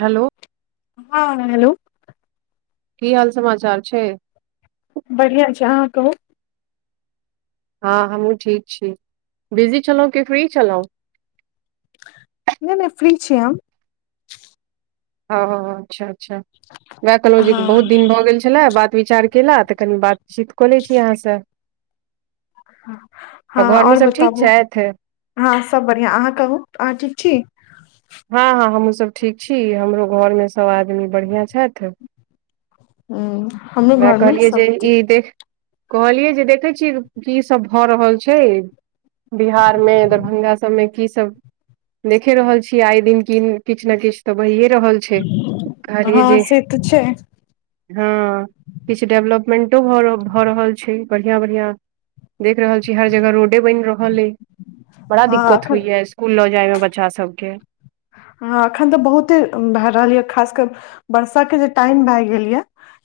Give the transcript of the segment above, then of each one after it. Hello हँ-हँ hello की हाल समाचार छै? बढ़िआँ छै, अहाँ कहू हँ हमहूँ ठीक छी, बिजी छलहुँं की फ्री छलहुँं। नहि-नहि फ्री छि हम। हँ-हँ-हँ अच्छा-अच्छा वैह कहलो जे हँ बहुत दिन भऽ गेल छ छलै बात विचार केला, त कनि बातचीत क लैय छी अहाँसँ। आ हँ-हँ घरमे आओर सब ठीक बताबु छथि हँ सब बढ़ियां, अहाँ कहू अहाँ ठीक छी। हँ-हँ हमहुँसब ठीक छी, हमरो घरमे सब आदमी बढ़ियां छैथ। हम्म हम वैह कहलियै जे ई देख कहलियै जे देखै छियै, की सब भऽ रहल छै। बिहार मे दरभंगा सबमे की सब देखे रहल छियै, आय दिन कि किछ न किछ तऽ भहिये रहल छै कहलिए हँ जे से तऽ छै हँ किछ डेवलपमेंटो भ रहल छै, बढ़िया-बढ़िया देख रहल छी हर जगह रोड डे बनि रहल अय, बड़ा हँ दिक्कत एखन होइ या स्कूल लऽ जाय में बच्चा सब के। ह अखन तऽ बहुते भए रहल य, खासकर बरसा के जे टाइम भय गेल य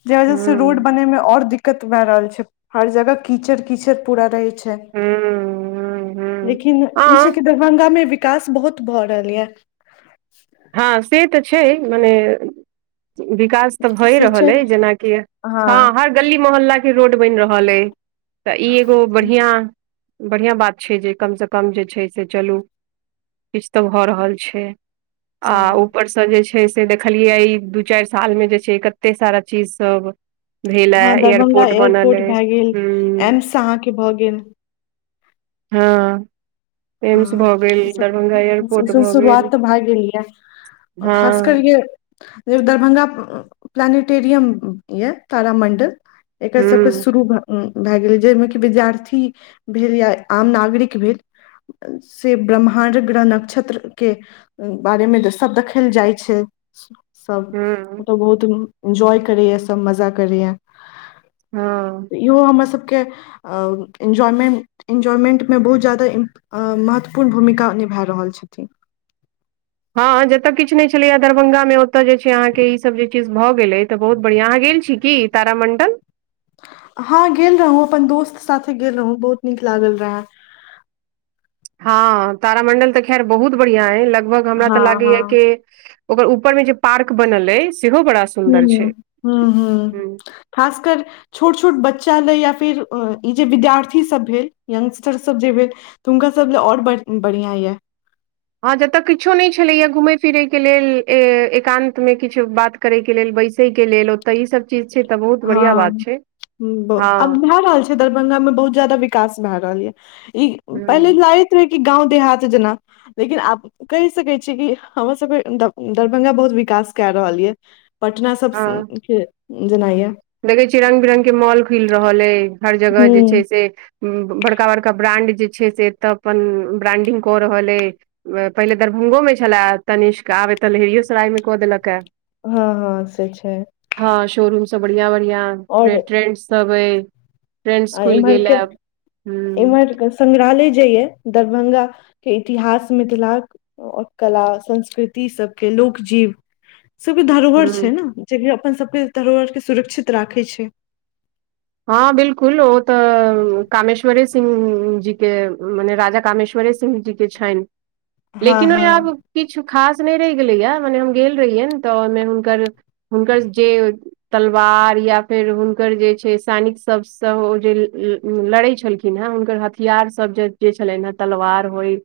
जैं वजह से रोड हूँ बनय मे और दिक्कत भए रहल छै, हर जगह कीचड़ कीचड़ पूरा रहै छैय, हूँ हूँ लेकिन ई छै कि हँ दरभंगामे वि कास बहुत भऽ रहल यैंऽ हँ से त छै मने बिकास तऽ भए से रहल छै अय जेनाकि हँ हर गली मोहल्ला के रोड बनि रहल अय, तऽ ई एगो बढ़ियां बढ़ियाँ बात छ जे कमसँ कम जे छै से चलू किछ तऽ भऽ रहल छै आ हँ ऊपर स जे छै से देखलियै ई, दू चारि साल मे जे छै कते सारा चीज सब भेल हँ दरभंगा हमघएयरपोर्ट एयरपोर्ट बनलै भए गेल हूँ हूँ‌मयं एम्स अहाँके भऽ गेल हँ एम्स हँ भऽ गेल इ सब दरभंगा इ एयरपोर्ट सब भऽ गेल शुरुआत तऽ भए गेल ये ओर हँ खास कर इ जे दरभंगा प्लानेटेरिम ये तारामंडल एकर सबके हूं शुरू भ भए गेल जाहिमे कि विद्यार्थी भेल या आम नागरिक भेल से ब्रह्माण्ड ग्रह नक्षत्र के बारेमे तऽ सभ देखल जाइ छै। सब हूं ओतऽ बहुत इन्जॉय करैया सब मजा करया। हँ। इहो हमरासभके एन्जॉयमें एन्जॉयमेंटमे बहुत ज्यादा इम आ महत्वपूर्ण भूमिका निभा रहल छथिन। हँ जतय किछु नहि छलैया दरभंगा मे ओतय जे छै अहाँके ईसभ जे चीज भऽ गेलै तऽ बहुत बढ़ियाँ। अहाँ गेल छी की? तारामंडल। हँं गेल रहौं अपन दोस्त साथे गेल रहौं बहुत नीक लागल रहे। हँ तारामण्डल तऽ खैर बहुत बढ़ियाँ अइ लगभग हमरा तऽ हँ हँ लागैय कि ओकर ऊपर में जे पार्क बनल अइ सेहो बड़ा हूं सुन्दर छै हूं हूं खासकर छोट छोट बच्चा लए या फेर ई जे विद्यार्थीसभ भेल यंगस्टरसभ जे भेल हुनका सब ला ओ ओर बढ़ि बढ़िया या। हँ जतय किछो नहि छलैया घूमै फिरैके लेल एकान्त मे किछु बात करय के लेल बैसयके लेल ओतय ई सब चीज छै तऽ बहुत बढ़ियाँ हँ बात छै, आब हँ। भए रहल दरभंगा मे बहुत जादा विकास भए रहल या ई पहिले हूँ लइ रै कि गाँव देहात जेना। लेकिन आब कहि सकै छीयै कि हमर सभके दर दरभंगा बहुत विकास कए रहल ये। पटना सब सन हँ के जेना या। देखै छियै रंग बिरंग के मॉल खुलि रहल अइ हर जगह जे छै हूँ से बड़का बड़का ब्रांड जे छै से एतय अपन ब्रांडिंग कऽ रहल अइ। पहिले दरभंगोमे छला तनिष्क आब एतऽ लहेरियोसरायमे कऽ देलक आ। हँ हँ से छै। हँ शोरूम सब बढ़ियाँ बढियाँ फेर और ट्रेंड सब अय। ट्रेंड्स आ, खुइल इम्हर गेल के आ। इम्हर के संग्रहालय जे या दरभंगाके इतिहास मिथिलाक और कला संस्कृति सभके लोक जीव सबके धरोहर छै हूँ ने जेकि अपन सबके धरोहर के सुरक्षित राखेय छै। हँ बिल्कुल ओ तऽ कामेश्वरे सिंह जी के मने राजा कामेश्वरे सिंह जी के छैन हँ लेकिन ओहि हँ आब किछु खास नहि रहि गेलैया मने हम गेल रहियनि तऽ ओहिमे हुनकर हुनकर जे तलवार या फेर हुनकर जे छै से सैनिक सबस ओ जे लड़ेय छलखिन हहै हुनकर हथियार सब जे जे छलै है तलवार होइ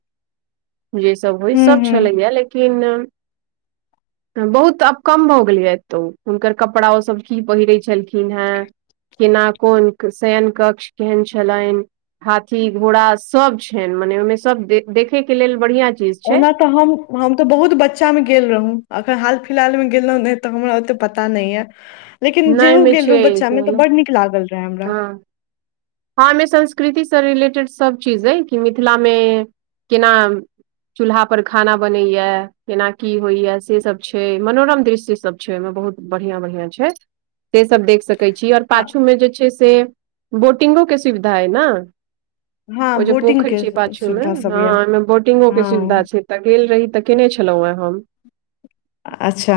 जे सब होइ हूं सब हूं छलैया लेकिन बहुत आब कम भऽ गेलया एतौ हुनकर कपड़ा ओ सब की पहिरे छलखि खीन हैं। केना कोन शयन कक्ष केहन छलनि। हाथी घोड़ा सब छैन मने ओहिमे सब देखे के लेल बढ़िया चीज छै ओना तऽ हम हम तऽ बहुत बच्चा में गेल रहौ अखन हाल फिलहाल मे गेल नै ते हमरा ओते पता न या। लेकिन नहि जेहु मे गेल छै रहौ बच्चा में तऽ हँ बड नीक लागल रहे हमरा। हँ एइ मे संस्कृति सँ रिलेटेड सब चीज अइ कि मिथिलामे केना चूल्हा पर खाना बनैये केना की होइये से सब छै मनोरम दृश्य सब छै ओइ मे बहुत बढ़ियां -बढ़ियां छै से सब देख सक कै छी और हँ पाछू मे जे छै से बोटिंगो के सुविधा अइ ने। हँ ओ जे पोखरि बोटिंगके छै पाछू मे सुविधा सब हँ यऽ ओइमे बोटिंगो के सुविधा हँ छै। तऽ गेल रही तऽ केने छलहुँ हे हम। अच्छा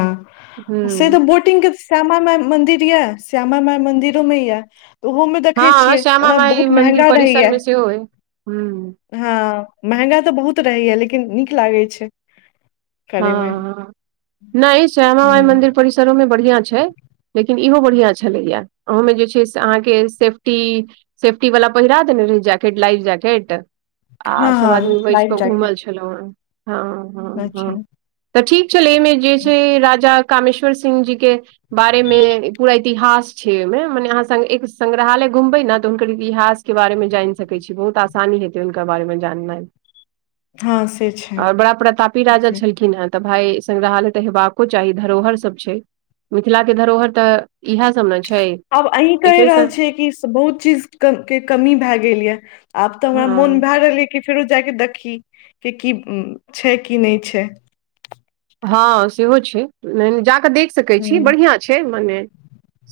से तऽ हूँ बोटिं बोटिंग के श्यामा माय मन्दिर यऽ श्यामा माइ मंदिरो में यऽ। ओहो मे देखै हँ छियै श्यामा ओना माई बहुत मंदिर महंगा परिसर रहैये। मे सेहो अइ हूँ हँ महंगा तऽ बहुत रहैये लेकिन नीक लागै छै। करैमे हँ नै श्यामा माइ हूं मन्दिर परिसरो में बढ़ियां छै। लेकिन इहो बढ़िया छलैये अहूमे जे छै से अहाँके सेफ्टी सेफ्टी बला पहिरा देने रहै जैकेट लाइभ जैकेट आ हँ सब हँ आदमी बैस क लाइफ जैकेट घुमल छै। हेलो हँ। हँ हँ अच्छा। तऽ ठीक छलै एहिमे जे छै राजा कामेश्वर सिंह जी के बारे मे पूरा इतिहास छै ओइमे मने अहाँ संग एक संग्रहालय घुमबै ने तऽ हुनकर इतिहास के बारे मे जानि सकै छी बहुत आसानी हेतै हुनका बारे मे जाननाइ। हँ से आ ओ छै बड़ा प्रतापी राजा छल खिन हें तऽ भाय संग्रहालय तऽ हेबाको चाही धरोहर सब छै। मिथिला के धरोहर तऽ इहेए सब ने छै। आब अहीं कहि एकरे रहल सब छियै कि बहुत चीज क के कमी भेए गेल यऽ। आब तऽ हमरा मोन हँ भेए रहल ए कि फेरो जाके देखी कि, की छै कि नै छै। हँ सेहो छै जा कऽ देख सकै छी हुँ बढ़ियां छै मने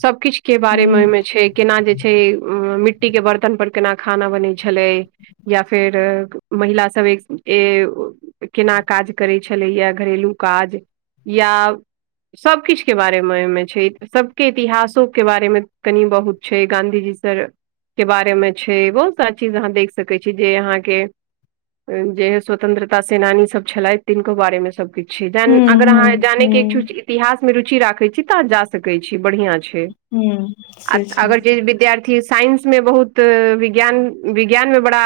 सबकिछ के बारे मे हुँ ओइमे छै केना जे छै मिट्टी के बर्तन पर केना खाना बनै छलै। या फेर महिला सब एक- स-ए केना काज करै छलैये घरेलू काज या सब किछ के बारेमे ओइमे छै सबके इतिहासो के बारे मे कनी बहुत छै गाँंधी जी से के बारे मे छै बहुत सारा चीज अहाँ देख सकै छी जे अहाँके जे स्वतंत्रता सेनानी सब छलथि तिनको बारे मे सबकिछ छै जहन हुँ अगर हुँ अहाँ जानै के इच्छु हुँ छी इतिहास में रुचि राखै छी तहन जा सकै छी बढ़ियां छै। हुँ से छै अगर जे विद्यार्थी साइंस मे बहुत विज्ञान- विज्ञान मे बड़ा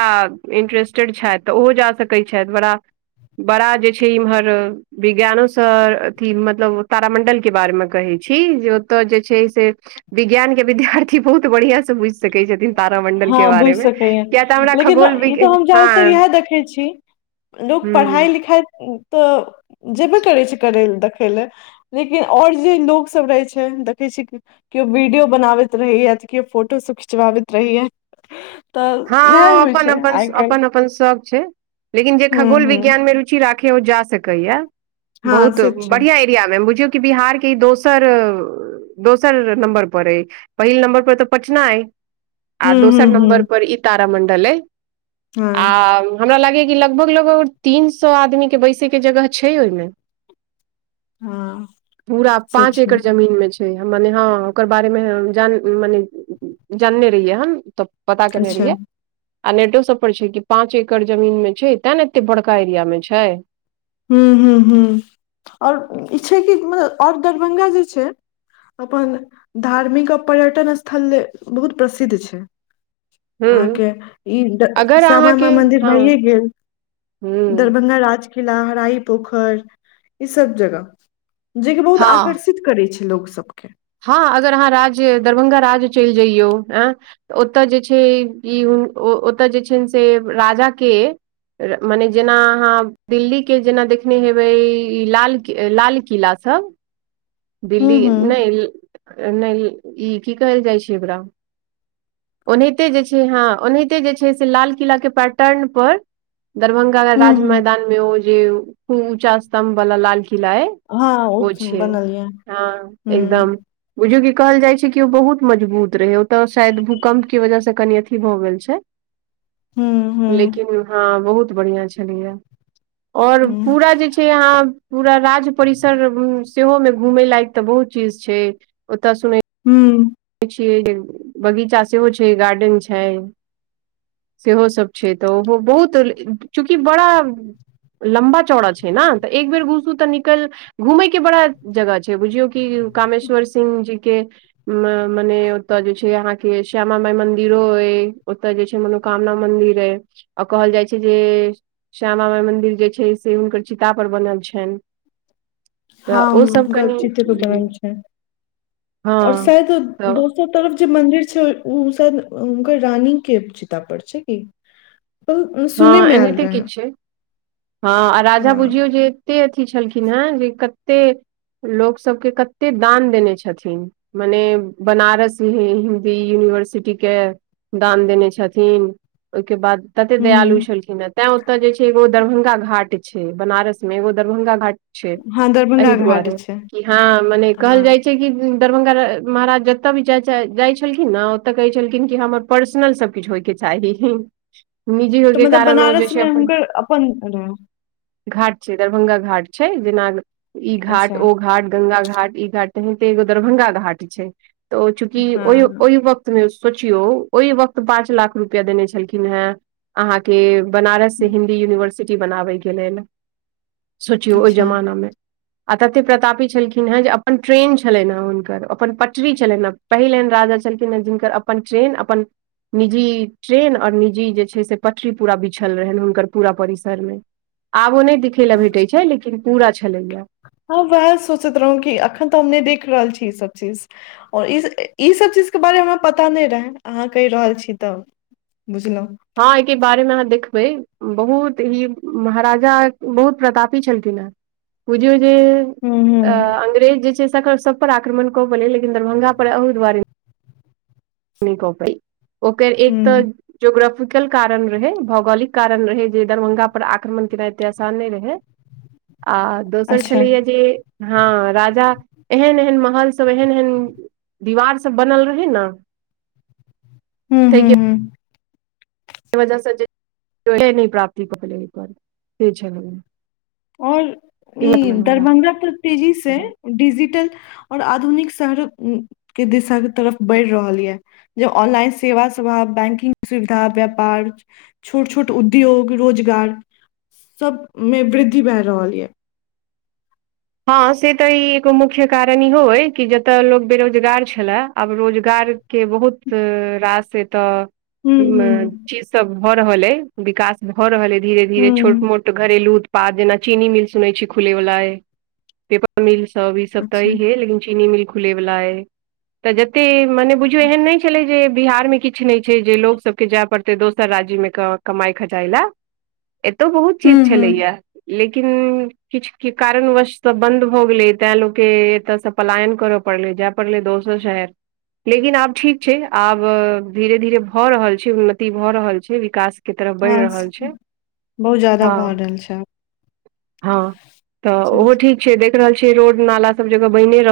इन्टरेस्टेड छथि तऽ ओहो जा सकै छथि बड़ा- बड़ा जे छै इमहर विज्ञानो स अथी मतलब तारामण्डल के बारेमे कहै छी जे ओतऽ जे छै से विज्ञान के विद्यार्थी बहुत बढ़ियां से बुझ सकै छथिन तारामण्डल के हँ बारे बुझि में सकैये किया तऽ हमरा लेकिन खगोल ई विज्ञा तऽ हम ज्यादातर हँ। इएह देखै छी लोक पढ़ाइ- हूँ लिखाइ तऽ जेबे करै छै करै ले देखै ले। लेकिन और जे लोकसब रहै छै देखै छियै कि कियो वीडियो बनाबैत रहैये तऽ कियो फोटोसब खिचबाबैत रहैये। तऽ हँ ओ इएह होइ अपन - छै अपन आइ स काल्हि अपन -अपन सख छै। लेकिन जे हूँ खगोल हूँ विज्ञान मे रुचि राखैये ओ जा सकैये हँ बहुत से छै बढ़ियां ई बुझियौ कि बिहार के ई दोसर दोसर नम्बर पर अइ पहिल नम्बर पर तऽ पटना अइ। आ हूँ हूँ दोसर हूँ नम्बर पर ई तारामण्डल अइ आ। हँ [unintelligible] हमरा लागैया कि लगभग लगभग तीन सौ आदमी के बैसे के जगह छै ओहिमे [unintelligible] हँ पूरा से पाँच छै एकड़ जमीन में छै। [unintelligible] मने हँ ओकर बारेमे ह जान मने जानने रहियै हम तऽ। पता केने अच्छा रहियै। आ नेटो सब पर छै कि पाँंच एकड़ जमीन में छै तें ने एते बड़का एरिया में छै। [unintelligible] ह्म ह ह आओर ई छै कि मतल आओर दरभंगा जे छै। अपन धार्मिक आ पर्यटन स्थल बहुत प्रसिद्ध छै। हूँ अहाँके ई अगर श्यामा मा अहाँके मंन्दिर हँ भइए गेल। हूँ दरभंगा राज। लहराइ पोखर ई सब जगह जे कि बहुत हँ आकर्ष। निश करै छै लोक सबके। हँ अगर अहाँ राज्य दरभ्ंगा राज्य चलि जइयौ एँय। ओतय जे छै ई हु ओतय जे छै ने से राजा के मने जेना अहाँ दिल्लीके जेना देखने हेबै ई लाल लाल किलासभ। दिल्ली हूँ हूँ नहि नहि ई की कहल जाइ छै ओकरा? ओनाहिते जे छै हँ ओनाहिते जे छै से लाल किलाके पटन परर दरभंगा हूँ राज हूँ मैदान मे ओ जे खूब ऊँचा स्तम्भ वला लाल किला अय हँ ओ बनलऐ। हँ एकदम। बुझो की कहल जाइ छै कि ओ बहुत मजबूत रहे ओ तऽ शायद भूकम्प के वजह से कनि अथि भऽ गेल छै। हूँ हूँ लेकिन हँ बहुत बढ़िआ छलैया आओर हुं पूरा जे छे से आ ह पूरा राज परिसर सेहो मे। घूमे लायक तऽ बहुत चीज छै ओत सुने। हू देख छियै जे बगीचा सेहो छै गार्डेन छै। सेहो सब छै तऽ ओहो बहुत चूँकि बड़ा लम्बा चौड़ा छै ने तऽ एक बेर घुसू तऽ निकल घुमय के बड़ा जगह छै बुझियौ कि कामेश्वर सिंह जी के मने ओतय जे छै अहाँके श्यामा माई मंदिरो हय ओतय जे छै मनोकामना मंदिर हय आओ कहल जाइ छै जे श्यामा माइ मंन्दिर जे छै से हुनकर चिता परर बनल छनि। तऽ हँ ओ सब ग कनि चित्र ग छै हँ आओर शायद तऽ दोस सब तरफ जे मंन्दिर छै ओ सब हुनकर रानी के चितित पर छै कि सुनै हँ मे आयल एनाहिते रहे किछु छै हँ आ राजा हँ बुझियौ जे कते अथी छलखिन हे जे कते लोक सबके कते दान देने छथिन। मने बनारस ह हिन्दी यूनिवर्सिटी के दान देने छथिन ओहिके बाद एते दयालु हुं छलखिन हे तैं ओतय जे छै एगो दरभंगा घाट छै बनारस मे एगो दरभंगा घाट छै हँ एहि दरभंगा घाट दुआरे छै कि हँ मने कहल हँ जाइ छै। दरभंगा महाराज जतय भी जा जाइ छलखिन ने ओतय कहै छलखिन कि हमर पर्सनल सब किछु होयके चाही। निजी तऽ होगै मतलब कारण हो ज बनारस छै मे अपन हुनकर अपन रहै [unintelligible] घाट छै दरभंगा घाट छै जेना ई घाट अच्छा ओ घाट ग्ंगा घाट ई घाट। तनैहिते एगो दरभंगा घाट छै, तऽ ओ चूँकि हँ ओहि वक्त। सोचियौ ओहि वक्त पाँच लाख रुपआ देने छलखिन हे अहाँके। बनारस से हिन्दी यूनिवर्सिटी बनाबै के लैल सोचियो ओहि अच्छा जमाना मे। आ तते प्रतापी छलखिन हेँ, जे अपन ट्रेन छलइन हे हुनकर अपन पटरी छलइन हे। पहिल एन राजा छलखिन ह जिनकर अपन ट्रेन अपन निजी ट्रेन और निजी। से जे छय पटिड़ी पूरा बिछल रहेन हुनकर पूरा परिसरमे आबो ओ नै खेल ल भेटे छै लेकिन पूरा छलेया। हँ वएह सोचैत रहौ, कि अखन तऽ हम नहि देख रहल छी, ई सब चीज। आओर ई ईसभ चीजके बारेमे हमरा पता नहि रहय अहाँ कहि रहल छी तब। बुझल। हँ एहिके बारे मे अहाँ देखबै। बहुत ही महाराजा बहुत प्रतापी छलखिन हेँ, बुझियौ जे हुं अ हुं अंग्रेज जे छै, सेकर सब पर आक्रमण कऽ, पले लेकिन दरभंगा पर अहु दुआरे नई कऽ पइ ओकर एक तऽ हुँ ज्योग्राफीकल कारण रहै, भौगोलिक कारण रहै जे दरभंगा पर आक्रमण केनाइ एते आसान नहि रहै, आ दोसर अच्छा छलैया जे हँ राजा एहन - एहन महल सब एहन - एहन दीवार सब बनल रहै न, हूं -हूं -हूं बज स नहि प्राप्ति पकल एक बर से छै लग [unintelligible] और ई दरभंगा तऽ तेजी से डिजिटल ओर आधुनिक शहर के दिशाके तरफ बढ़ि रहल यए जे ऑनलाइन सेवा साव बैंकिंग सुविधा व्यापार छोट - छोट उद्योग रोजगार सबमे वृद्धि भेए रहल यए हँ से तऽ ई एगो मुख्य कारण इहो अइ कि जतय लोक बेरोजगार छलए, आब रोजगार के बहुत रास एतऽ हुँ, हुँ, चीज सब भऽ रहल अइ विकास भऽ रहल अइ धीरे -धीरे छोट हुँ मोट घरेलू उत्पाद जेना चीनी मिल सुनै छीयै खुले वला अय। पेपर मिल सब ई सब तऽ, अच्छा अई है लेकिन चीनी मिल खुले वला अय तऽ जते मने बुझियौ एहन नइ छलै जे बिहारमे कि किछ नइ छै जे लोक सबके जाय पड़तै दोसर राज्यमे कमाइ खटाइ लए। एतौ बहुत चीज हुँ, हुँ छलैया लेकिन किछ के कारण वश सब बंन्द भऽ गेलै तैं लोकके एतऽसँ पलायन करय पड़ले जाय पड़ले दोसर शहर लेकिन आब ठीक छै, आब धीरे - धीरे भऽ रहल छै उन्नति भऽ रहल छै, विकास के तरफ बढ़ि हाँ रहल छै, बहुत ज्यादा भऽ हँ रहल छै हँ तऽ आब। ओहो ठीक छै, देख रहल छियै रोड नाला सब जगह बने रहल